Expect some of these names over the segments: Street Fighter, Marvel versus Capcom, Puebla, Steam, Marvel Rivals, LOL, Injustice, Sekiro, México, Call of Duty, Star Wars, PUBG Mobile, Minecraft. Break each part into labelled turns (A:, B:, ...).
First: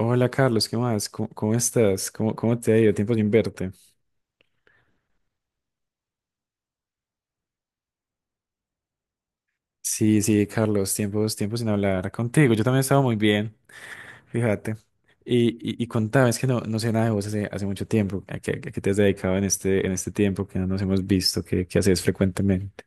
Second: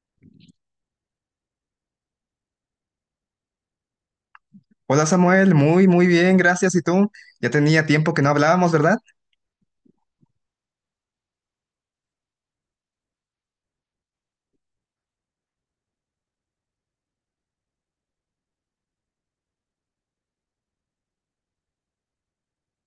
A: Hola Carlos, ¿qué más? ¿Cómo estás? ¿Cómo te ha ido? Tiempo sin verte.
B: Hola Samuel, muy muy bien, gracias. ¿Y tú? Ya tenía tiempo que no hablábamos, ¿verdad?
A: Sí, sí, Carlos, tiempo sin hablar contigo. Yo también estaba muy bien, fíjate. Y, y contame, es que no sé nada de vos hace mucho tiempo. ¿A qué te has dedicado en este tiempo que no nos hemos visto? ¿Qué haces frecuentemente?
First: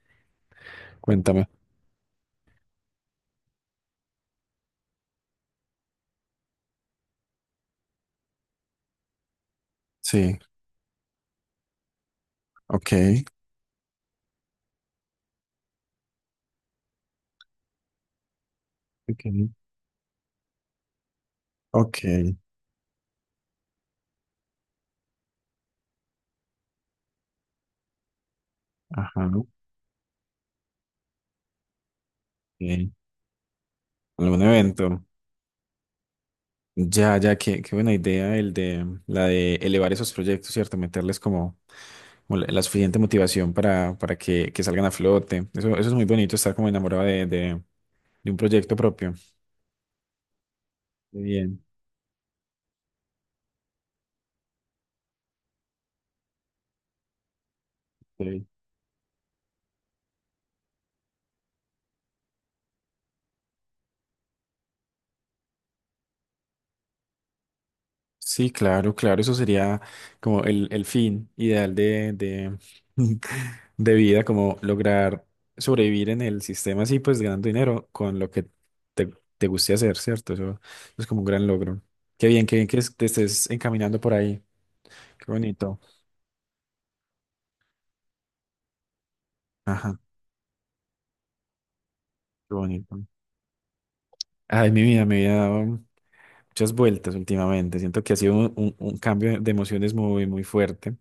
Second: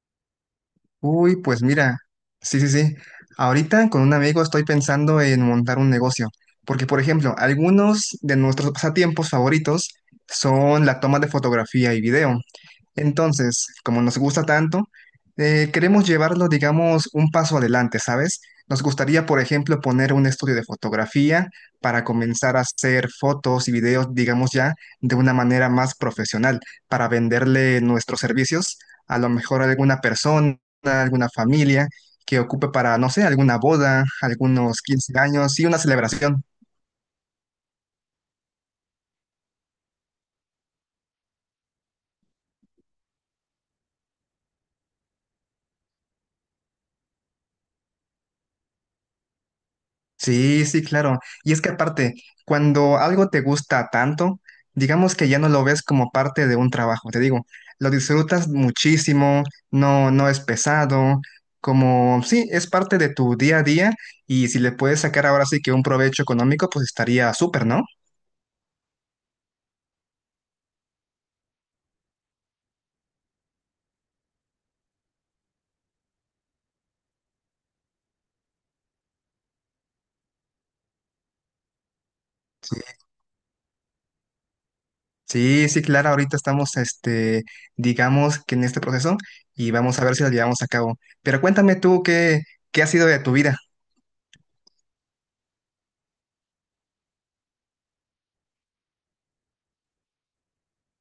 B: Uy,
A: Cuéntame.
B: pues mira, sí, sí, sí. Ahorita con un amigo estoy pensando en montar un negocio, porque por ejemplo, algunos de nuestros pasatiempos favoritos
A: Sí,
B: son la toma de fotografía y video.
A: ok.
B: Entonces, como nos gusta tanto, queremos llevarlo, digamos, un paso adelante, ¿sabes? Nos
A: Ok,
B: gustaría, por ejemplo, poner un estudio de fotografía para
A: ok.
B: comenzar a hacer fotos y videos, digamos ya, de una manera más profesional, para venderle nuestros servicios a
A: Ajá.
B: lo mejor a alguna persona, a alguna familia que ocupe
A: Ok.
B: para, no sé, alguna boda,
A: ¿Algún
B: algunos
A: evento?
B: 15 años y una celebración.
A: Ya, ya, qué buena idea el de elevar esos proyectos, ¿cierto? Meterles como la suficiente motivación para que salgan a flote. Eso es muy bonito, estar como enamorado de un proyecto propio.
B: Sí, sí,
A: Qué
B: claro. Y
A: bien.
B: es que aparte, cuando algo te gusta tanto, digamos que ya no lo ves como parte de un trabajo, te digo, lo
A: Qué bien.
B: disfrutas muchísimo, no, no es pesado, como sí, es parte de tu día a día y si le puedes sacar ahora sí que un provecho económico, pues estaría súper, ¿no?
A: Sí, claro, claro, eso sería como el fin ideal de vida, como lograr sobrevivir en el sistema así, pues ganando dinero con lo que te, te guste hacer, ¿cierto? Eso es como un gran logro. Qué bien que te estés encaminando por ahí. Qué
B: Sí,
A: bonito.
B: sí, claro, ahorita estamos, este, digamos que en este proceso y vamos
A: Ajá,
B: a ver si lo llevamos a cabo. Pero cuéntame tú qué,
A: qué
B: qué ha
A: bonito.
B: sido de tu vida,
A: Ay, mi vida me ha dado muchas vueltas últimamente. Siento que ha sido un cambio de emociones muy, muy fuerte,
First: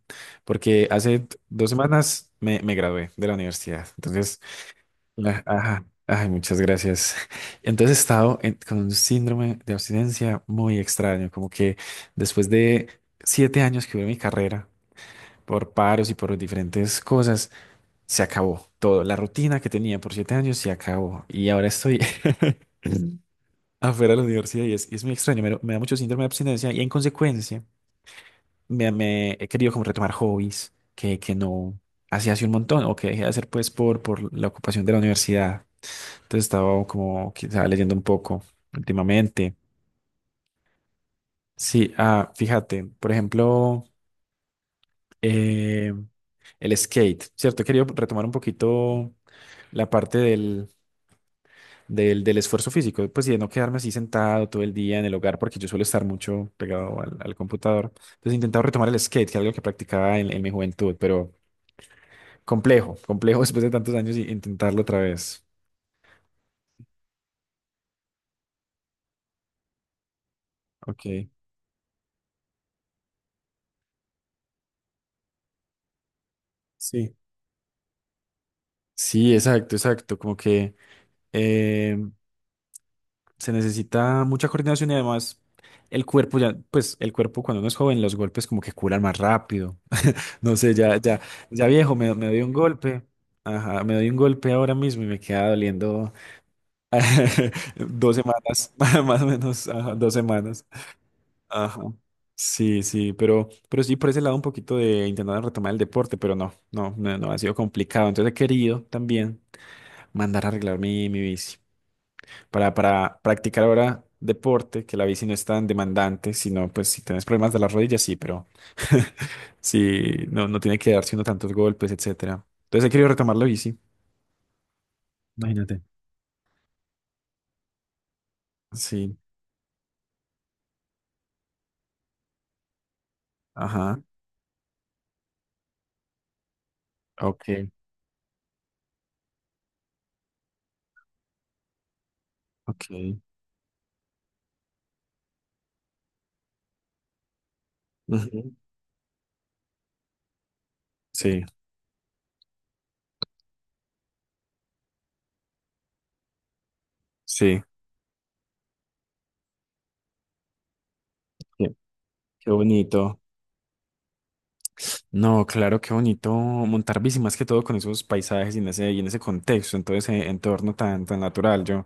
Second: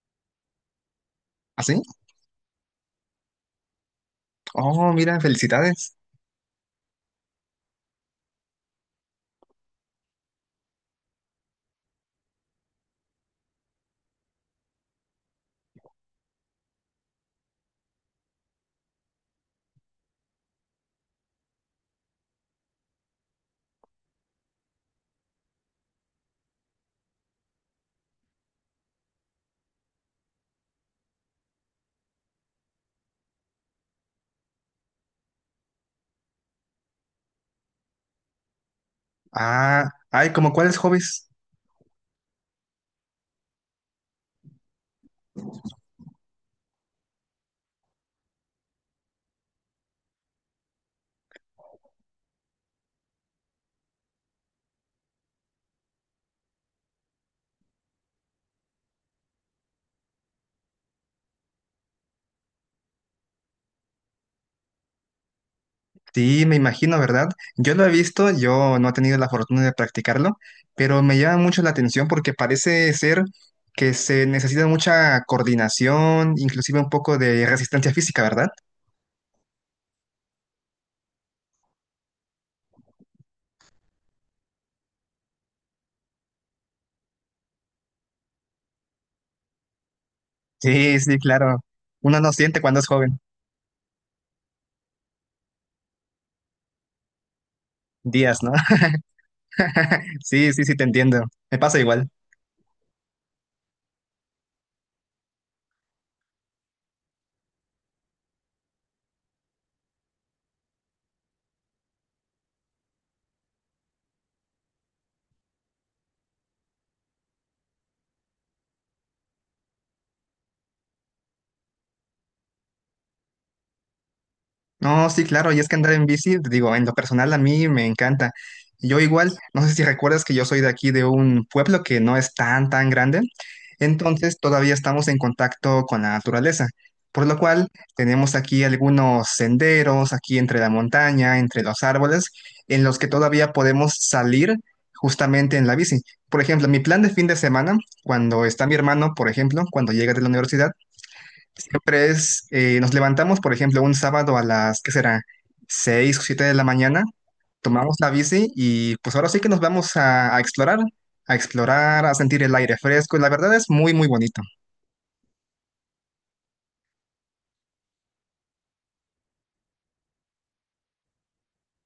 A: porque hace dos
B: ¿así?
A: semanas me gradué de la universidad. Entonces,
B: Oh, mira,
A: ajá,
B: felicidades.
A: ay, muchas gracias. Entonces he estado con un síndrome de abstinencia muy extraño, como que después de 7 años que hubo en mi carrera, por paros y por diferentes cosas, se acabó todo. La rutina que tenía por 7 años se acabó. Y ahora estoy afuera de la universidad y es muy extraño. Me da mucho síndrome de abstinencia y en consecuencia me he querido como retomar hobbies que no hacía hace un montón o que dejé de hacer pues por la ocupación de la universidad. Entonces estaba como quizá leyendo un poco últimamente.
B: Ah, ay, ¿como cuáles hobbies?
A: Sí, ah, fíjate, por ejemplo, eh, el skate, ¿cierto? He querido retomar un poquito la parte del esfuerzo físico, pues y de no quedarme así sentado todo el día en el hogar, porque yo suelo estar mucho pegado al computador. Entonces he intentado retomar el skate, que es algo que practicaba en mi juventud, pero complejo, complejo después de tantos años y intentarlo otra vez.
B: Sí, me imagino, ¿verdad? Yo lo he visto, yo no he tenido la fortuna de practicarlo, pero me
A: Ok,
B: llama mucho la atención porque parece ser que se necesita mucha coordinación, inclusive un
A: sí.
B: poco de resistencia física, ¿verdad?
A: Sí, exacto, exacto. Como que eh, se necesita mucha coordinación y además el cuerpo ya, pues el cuerpo cuando uno es joven, los golpes como que curan más rápido. No sé, ya,
B: Sí, sí,
A: ya,
B: claro.
A: ya viejo, me,
B: Uno
A: me
B: no
A: doy un
B: siente cuando es
A: golpe.
B: joven,
A: Ajá, me doy un golpe ahora mismo y me queda doliendo Dos
B: días, ¿no?
A: semanas, más o menos, ajá, dos
B: Sí,
A: semanas.
B: sí, sí, te entiendo. Me pasa
A: Ajá.
B: igual.
A: Sí, sí, pero, sí por ese lado un poquito de intentar retomar el deporte, pero no, no, no, no ha sido complicado. Entonces he querido también mandar a arreglar mi bici para practicar ahora deporte, que la bici no es tan demandante, sino pues si tienes problemas de las rodillas, sí, pero sí, no tiene que darse uno tantos golpes, etcétera. Entonces he querido retomar la bici.
B: No, sí, claro, y es que
A: Imagínate.
B: andar en bici, te digo, en lo personal a mí me encanta. Yo
A: Sí,
B: igual, no sé si recuerdas que yo soy de aquí, de un pueblo que no es tan, tan grande,
A: ajá,
B: entonces todavía estamos en contacto con la naturaleza, por lo
A: ok,
B: cual tenemos aquí algunos senderos, aquí entre la montaña, entre los árboles, en los que
A: ok.
B: todavía podemos salir justamente en la bici. Por ejemplo, mi plan de fin de semana, cuando
A: Ujú.
B: está mi hermano, por ejemplo, cuando llega de la universidad,
A: Sí,
B: siempre es, nos levantamos, por ejemplo, un sábado a las, ¿qué será? 6 o 7 de la mañana,
A: sí,
B: tomamos la bici y pues ahora sí que nos vamos a explorar, a
A: qué,
B: explorar, a sentir
A: qué
B: el aire fresco
A: bonito.
B: y la verdad es muy, muy bonito.
A: No, claro, qué bonito montar bici, más que todo con esos paisajes y en ese contexto, en todo ese entorno tan, tan natural. Yo,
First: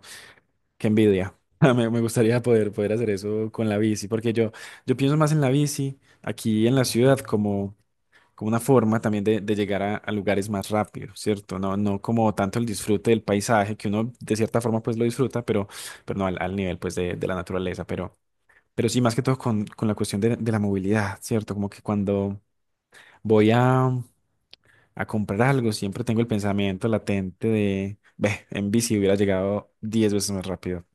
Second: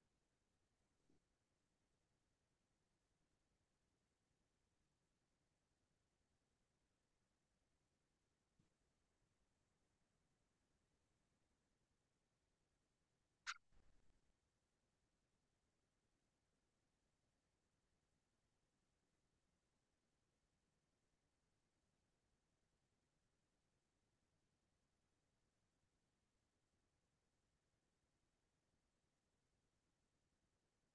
A: qué envidia. Me gustaría poder, hacer eso con la bici, porque yo pienso más en la bici aquí en la ciudad como una forma también de llegar a lugares más rápido, ¿cierto? No como tanto el disfrute del paisaje, que uno de cierta forma pues lo disfruta, pero no al nivel pues de la naturaleza, pero sí, más que todo con la cuestión de la movilidad, ¿cierto? Como que cuando voy a comprar algo, siempre tengo el pensamiento latente de, ve, en bici hubiera llegado 10 veces más rápido.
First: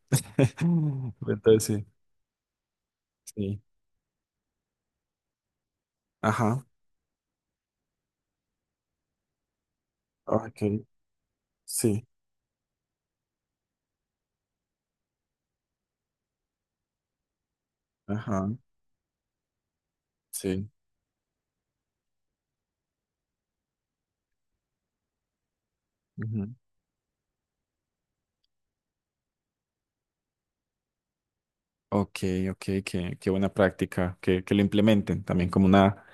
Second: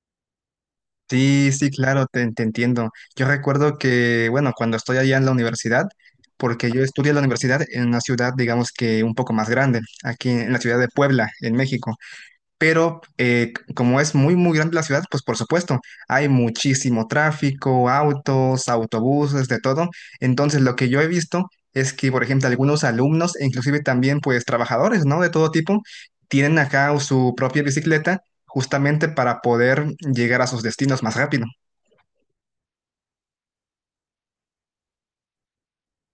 B: Sí,
A: Entonces
B: sí,
A: sí.
B: claro, te entiendo. Yo
A: Sí.
B: recuerdo que, bueno, cuando estoy allá en la universidad,
A: Ajá.
B: porque yo estudié en la universidad en una ciudad, digamos que un poco más grande, aquí en la
A: Ok.
B: ciudad de Puebla, en México.
A: Sí.
B: Pero como es muy, muy grande la ciudad, pues por supuesto, hay muchísimo tráfico,
A: Ajá.
B: autos, autobuses, de todo. Entonces,
A: Sí.
B: lo que yo he visto es que, por ejemplo, algunos alumnos, e inclusive también, pues, trabajadores, ¿no? De todo tipo,
A: Ujú.
B: tienen acá su propia bicicleta justamente para poder llegar a sus destinos más rápido.
A: Ok, ok, qué buena práctica, que lo implementen también como una,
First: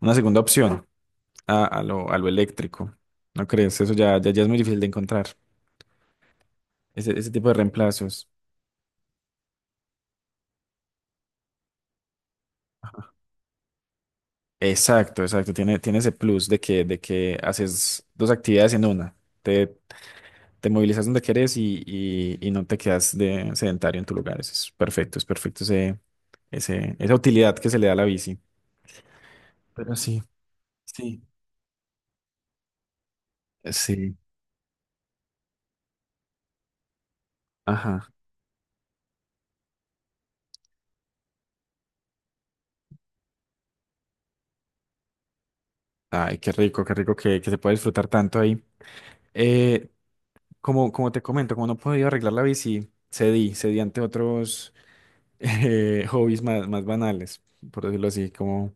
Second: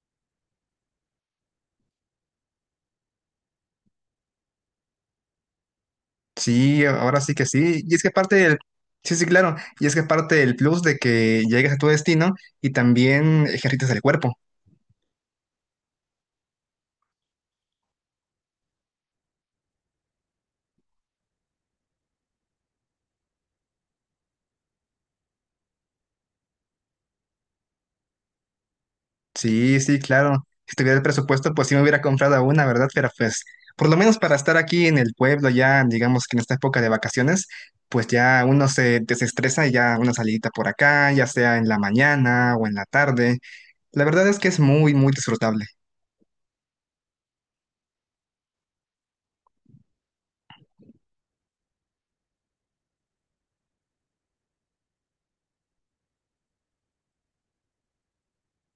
A: una segunda opción a lo eléctrico. ¿No crees? Eso ya es muy difícil de encontrar,
B: Sí,
A: ese,
B: ahora
A: ese
B: sí que
A: tipo de
B: sí. Y es que
A: reemplazos.
B: parte del... Sí, sí, claro. Y es que parte del plus de que llegues a tu destino y también ejercitas el cuerpo.
A: Exacto, exacto. Tiene ese plus de que, haces dos actividades en una. Te, te movilizas donde querés y no te quedas de sedentario en tu lugar. Eso es perfecto esa utilidad que se le da a la bici.
B: Sí,
A: Pero
B: sí,
A: sí,
B: claro. Si tuviera el
A: sí,
B: presupuesto, pues sí me hubiera comprado una, ¿verdad? Pero pues, por lo
A: sí.
B: menos para estar aquí en el pueblo, ya digamos que en esta época de vacaciones, pues
A: Ajá.
B: ya uno se desestresa y ya una salidita por acá, ya sea en la mañana o en la tarde. La verdad es que es muy, muy disfrutable.
A: Ay, qué rico que se puede disfrutar tanto ahí. Eh, como te comento, como no podía arreglar la bici, cedí, cedí ante otros hobbies más, más banales, por decirlo así, como...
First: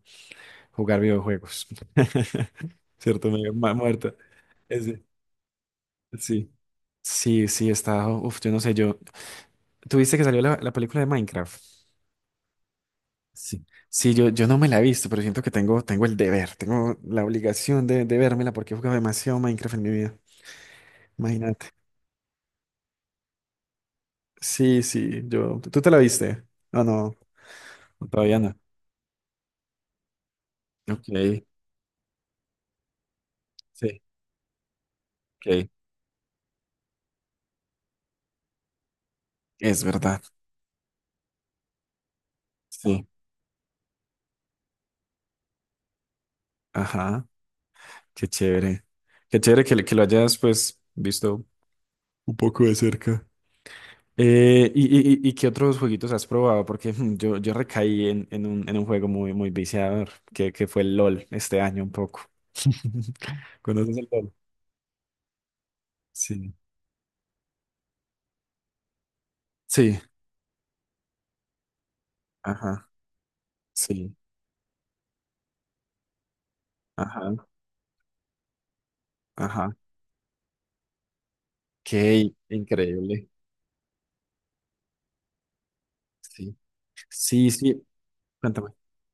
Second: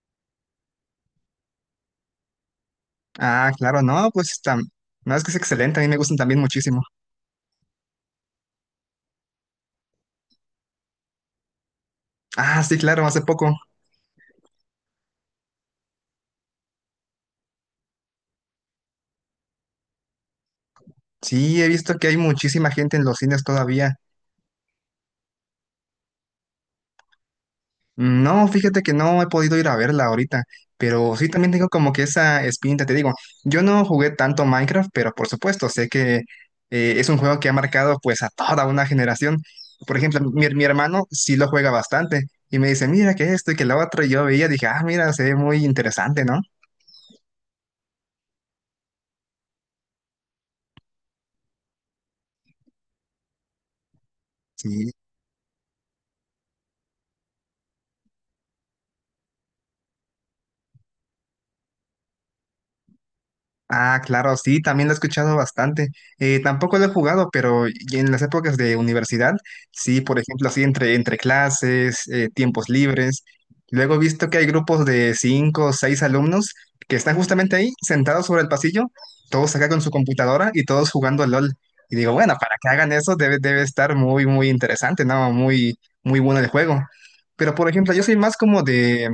A: Jugar videojuegos. ¿Cierto?
B: Ah,
A: Me
B: claro, no,
A: muerta.
B: pues está.
A: Ese,
B: No, es que es excelente, a mí me gustan también
A: sí.
B: muchísimo.
A: Sí, sí, está. Uf, yo no sé, yo. ¿Tuviste que salió la película de Minecraft?
B: Ah, sí, claro, hace poco.
A: Sí. Sí, yo, no me la he visto, pero siento que tengo el deber, tengo la obligación de vérmela porque he jugado demasiado Minecraft en mi vida.
B: Sí, he
A: Imagínate.
B: visto que hay muchísima gente en los cines todavía.
A: Sí, sí, yo. ¿Tú te la viste? No, no, todavía
B: No,
A: no.
B: fíjate que no he podido ir a verla ahorita,
A: Ok,
B: pero sí también tengo como que esa espinita, te digo, yo no
A: sí,
B: jugué tanto Minecraft, pero por
A: ok.
B: supuesto, sé que es un juego que ha marcado pues a toda una generación.
A: Es
B: Por
A: verdad.
B: ejemplo, mi hermano sí lo juega bastante y me dice,
A: Sí.
B: mira que esto y que lo otro, y yo veía, dije, ah, mira, se ve muy interesante, ¿no?
A: Ajá. Qué chévere. Qué chévere que lo hayas, pues, visto un poco de cerca. Eh, y,
B: Sí.
A: y, y- y qué otros jueguitos has probado? Porque yo, recaí en, en un juego muy, muy viciador, que fue el LOL este año un poco. ¿Conoces
B: Ah,
A: el LOL?
B: claro, sí, también lo he escuchado bastante.
A: Sí.
B: Tampoco lo he jugado, pero y en las épocas de universidad,
A: Sí,
B: sí, por ejemplo, así entre, entre clases, tiempos
A: ajá,
B: libres. Luego he
A: sí,
B: visto que hay grupos de cinco o seis alumnos que están
A: ajá,
B: justamente ahí, sentados sobre el pasillo, todos acá
A: ajá.
B: con su computadora y todos jugando LOL. Y digo,
A: Qué
B: bueno, para que hagan eso
A: increíble.
B: debe, debe estar muy, muy interesante, ¿no? Muy, muy bueno el
A: Sí,
B: juego.
A: sí,
B: Pero, por
A: sí.
B: ejemplo, yo soy más como
A: Cuéntame.
B: de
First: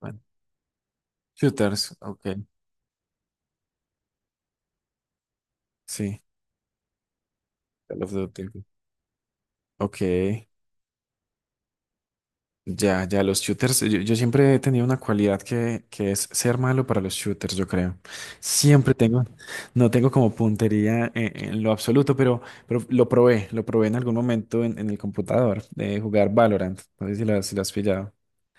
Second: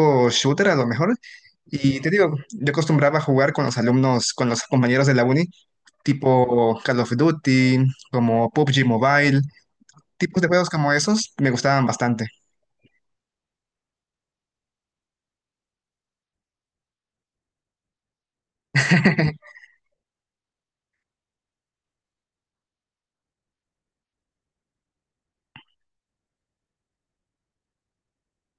A: Bueno,
B: shooter, a lo mejor.
A: shooters,
B: Y te
A: ok,
B: digo, yo acostumbraba a jugar con los alumnos, con los compañeros de la uni,
A: sí.
B: tipo Call of Duty,
A: Call of
B: como
A: Duty.
B: PUBG Mobile,
A: Ok.
B: tipos de juegos como esos me gustaban bastante.
A: Ya, ya, los shooters, yo, siempre he tenido una cualidad que es ser malo para los shooters, yo creo. Siempre tengo, no tengo como puntería en lo absoluto, pero, lo probé en algún momento en el computador de jugar Valorant. No sé si si lo has pillado.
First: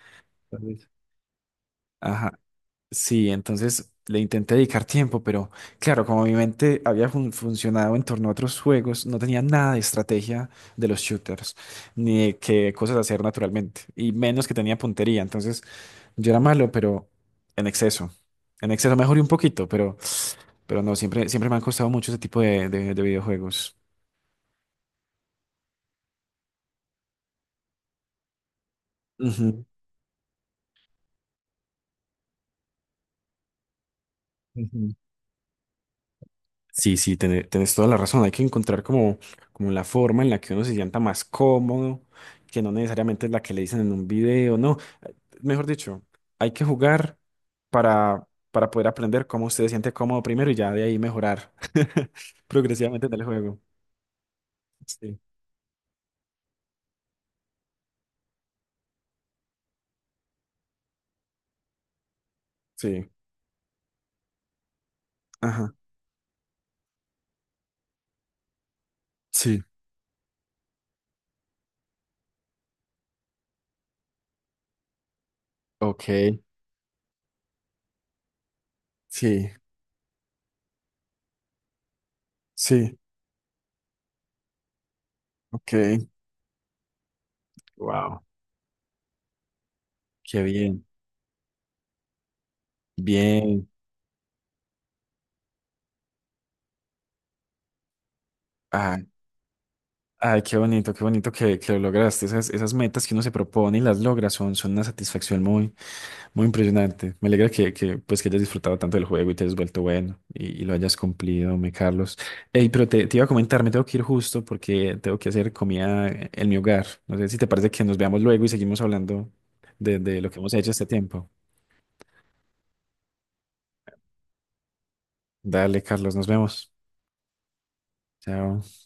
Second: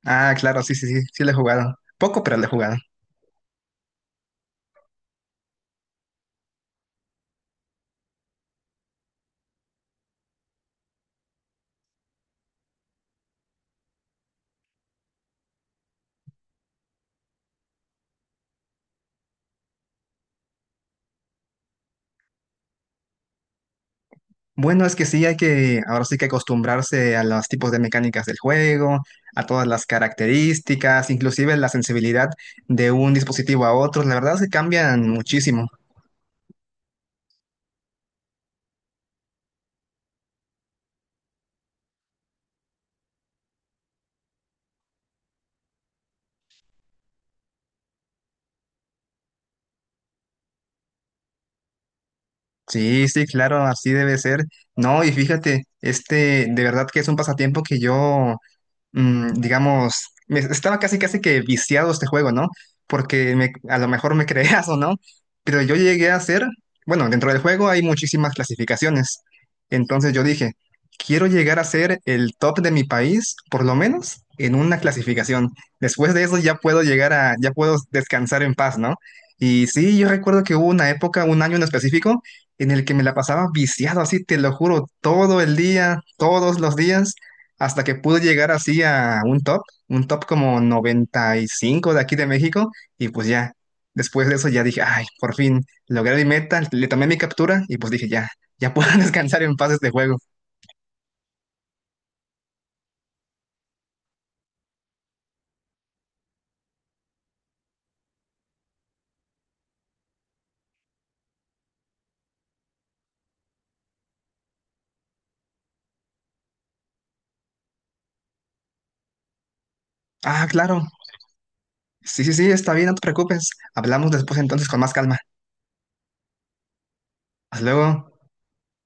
B: Ah,
A: Tal
B: claro, sí, sí,
A: vez.
B: sí, sí le he jugado. Poco, pero
A: Ajá.
B: le he jugado.
A: Sí, entonces le intenté dedicar tiempo, pero claro, como mi mente había funcionado en torno a otros juegos, no tenía nada de estrategia de los shooters, ni de qué cosas hacer naturalmente, y menos que tenía puntería. Entonces yo era malo, pero en exceso. En exceso mejoré un poquito, pero, no, siempre, siempre me han costado mucho ese tipo de videojuegos.
B: Bueno, es que sí hay que, ahora sí que acostumbrarse a los tipos de mecánicas del juego, a
A: Ujú.
B: todas las características, inclusive la sensibilidad de un dispositivo a otro. La verdad es que
A: Ujú.
B: cambian muchísimo.
A: Sí, sí, tenés toda la razón. Hay que encontrar como la forma en la que uno se sienta más cómodo, que no necesariamente es la que le dicen en un video, no. Mejor dicho, hay que jugar para poder aprender cómo usted se siente cómodo primero y ya de ahí mejorar progresivamente
B: Sí,
A: en el
B: sí,
A: juego.
B: claro, así debe ser. No, y
A: Sí,
B: fíjate, este, de verdad que es un pasatiempo que yo digamos, me- estaba casi casi que viciado este juego, ¿no?
A: sí,
B: Porque me- a lo mejor me creas o no, pero
A: ajá,
B: yo llegué a hacer, bueno, dentro del juego hay muchísimas clasificaciones.
A: sí,
B: Entonces yo dije, quiero llegar a ser el top de mi país, por lo menos en una clasificación. Después de
A: ok,
B: eso ya puedo llegar a, ya puedo descansar en paz, ¿no?
A: sí,
B: Y sí, yo recuerdo que hubo una época, un año en específico, en el que
A: sí,
B: me la pasaba viciado así, te lo juro, todo el
A: ok,
B: día, todos los días hasta que pude
A: wow,
B: llegar así a un top
A: qué
B: como
A: bien,
B: 95 de aquí de México, y pues ya,
A: bien.
B: después de eso ya dije, ay, por fin, logré mi meta, le tomé mi captura y pues dije, ya, ya puedo
A: Ah,
B: descansar en paz este juego.
A: ay, qué bonito que lo lograste. esas, metas que uno se propone y las logra son una satisfacción muy, muy impresionante. Me alegra que hayas disfrutado tanto del juego y te hayas vuelto bueno y lo hayas cumplido, me Carlos. Ey, pero te iba a comentar, me tengo que ir justo porque tengo que hacer comida en mi hogar. No sé si te parece que nos veamos luego y seguimos hablando de lo que
B: Ah,
A: hemos hecho
B: claro,
A: este tiempo.
B: sí, sí, sí, está bien, no te preocupes, hablamos después entonces con más calma.
A: Dale, Carlos, nos vemos.
B: Hasta luego.
A: Chao.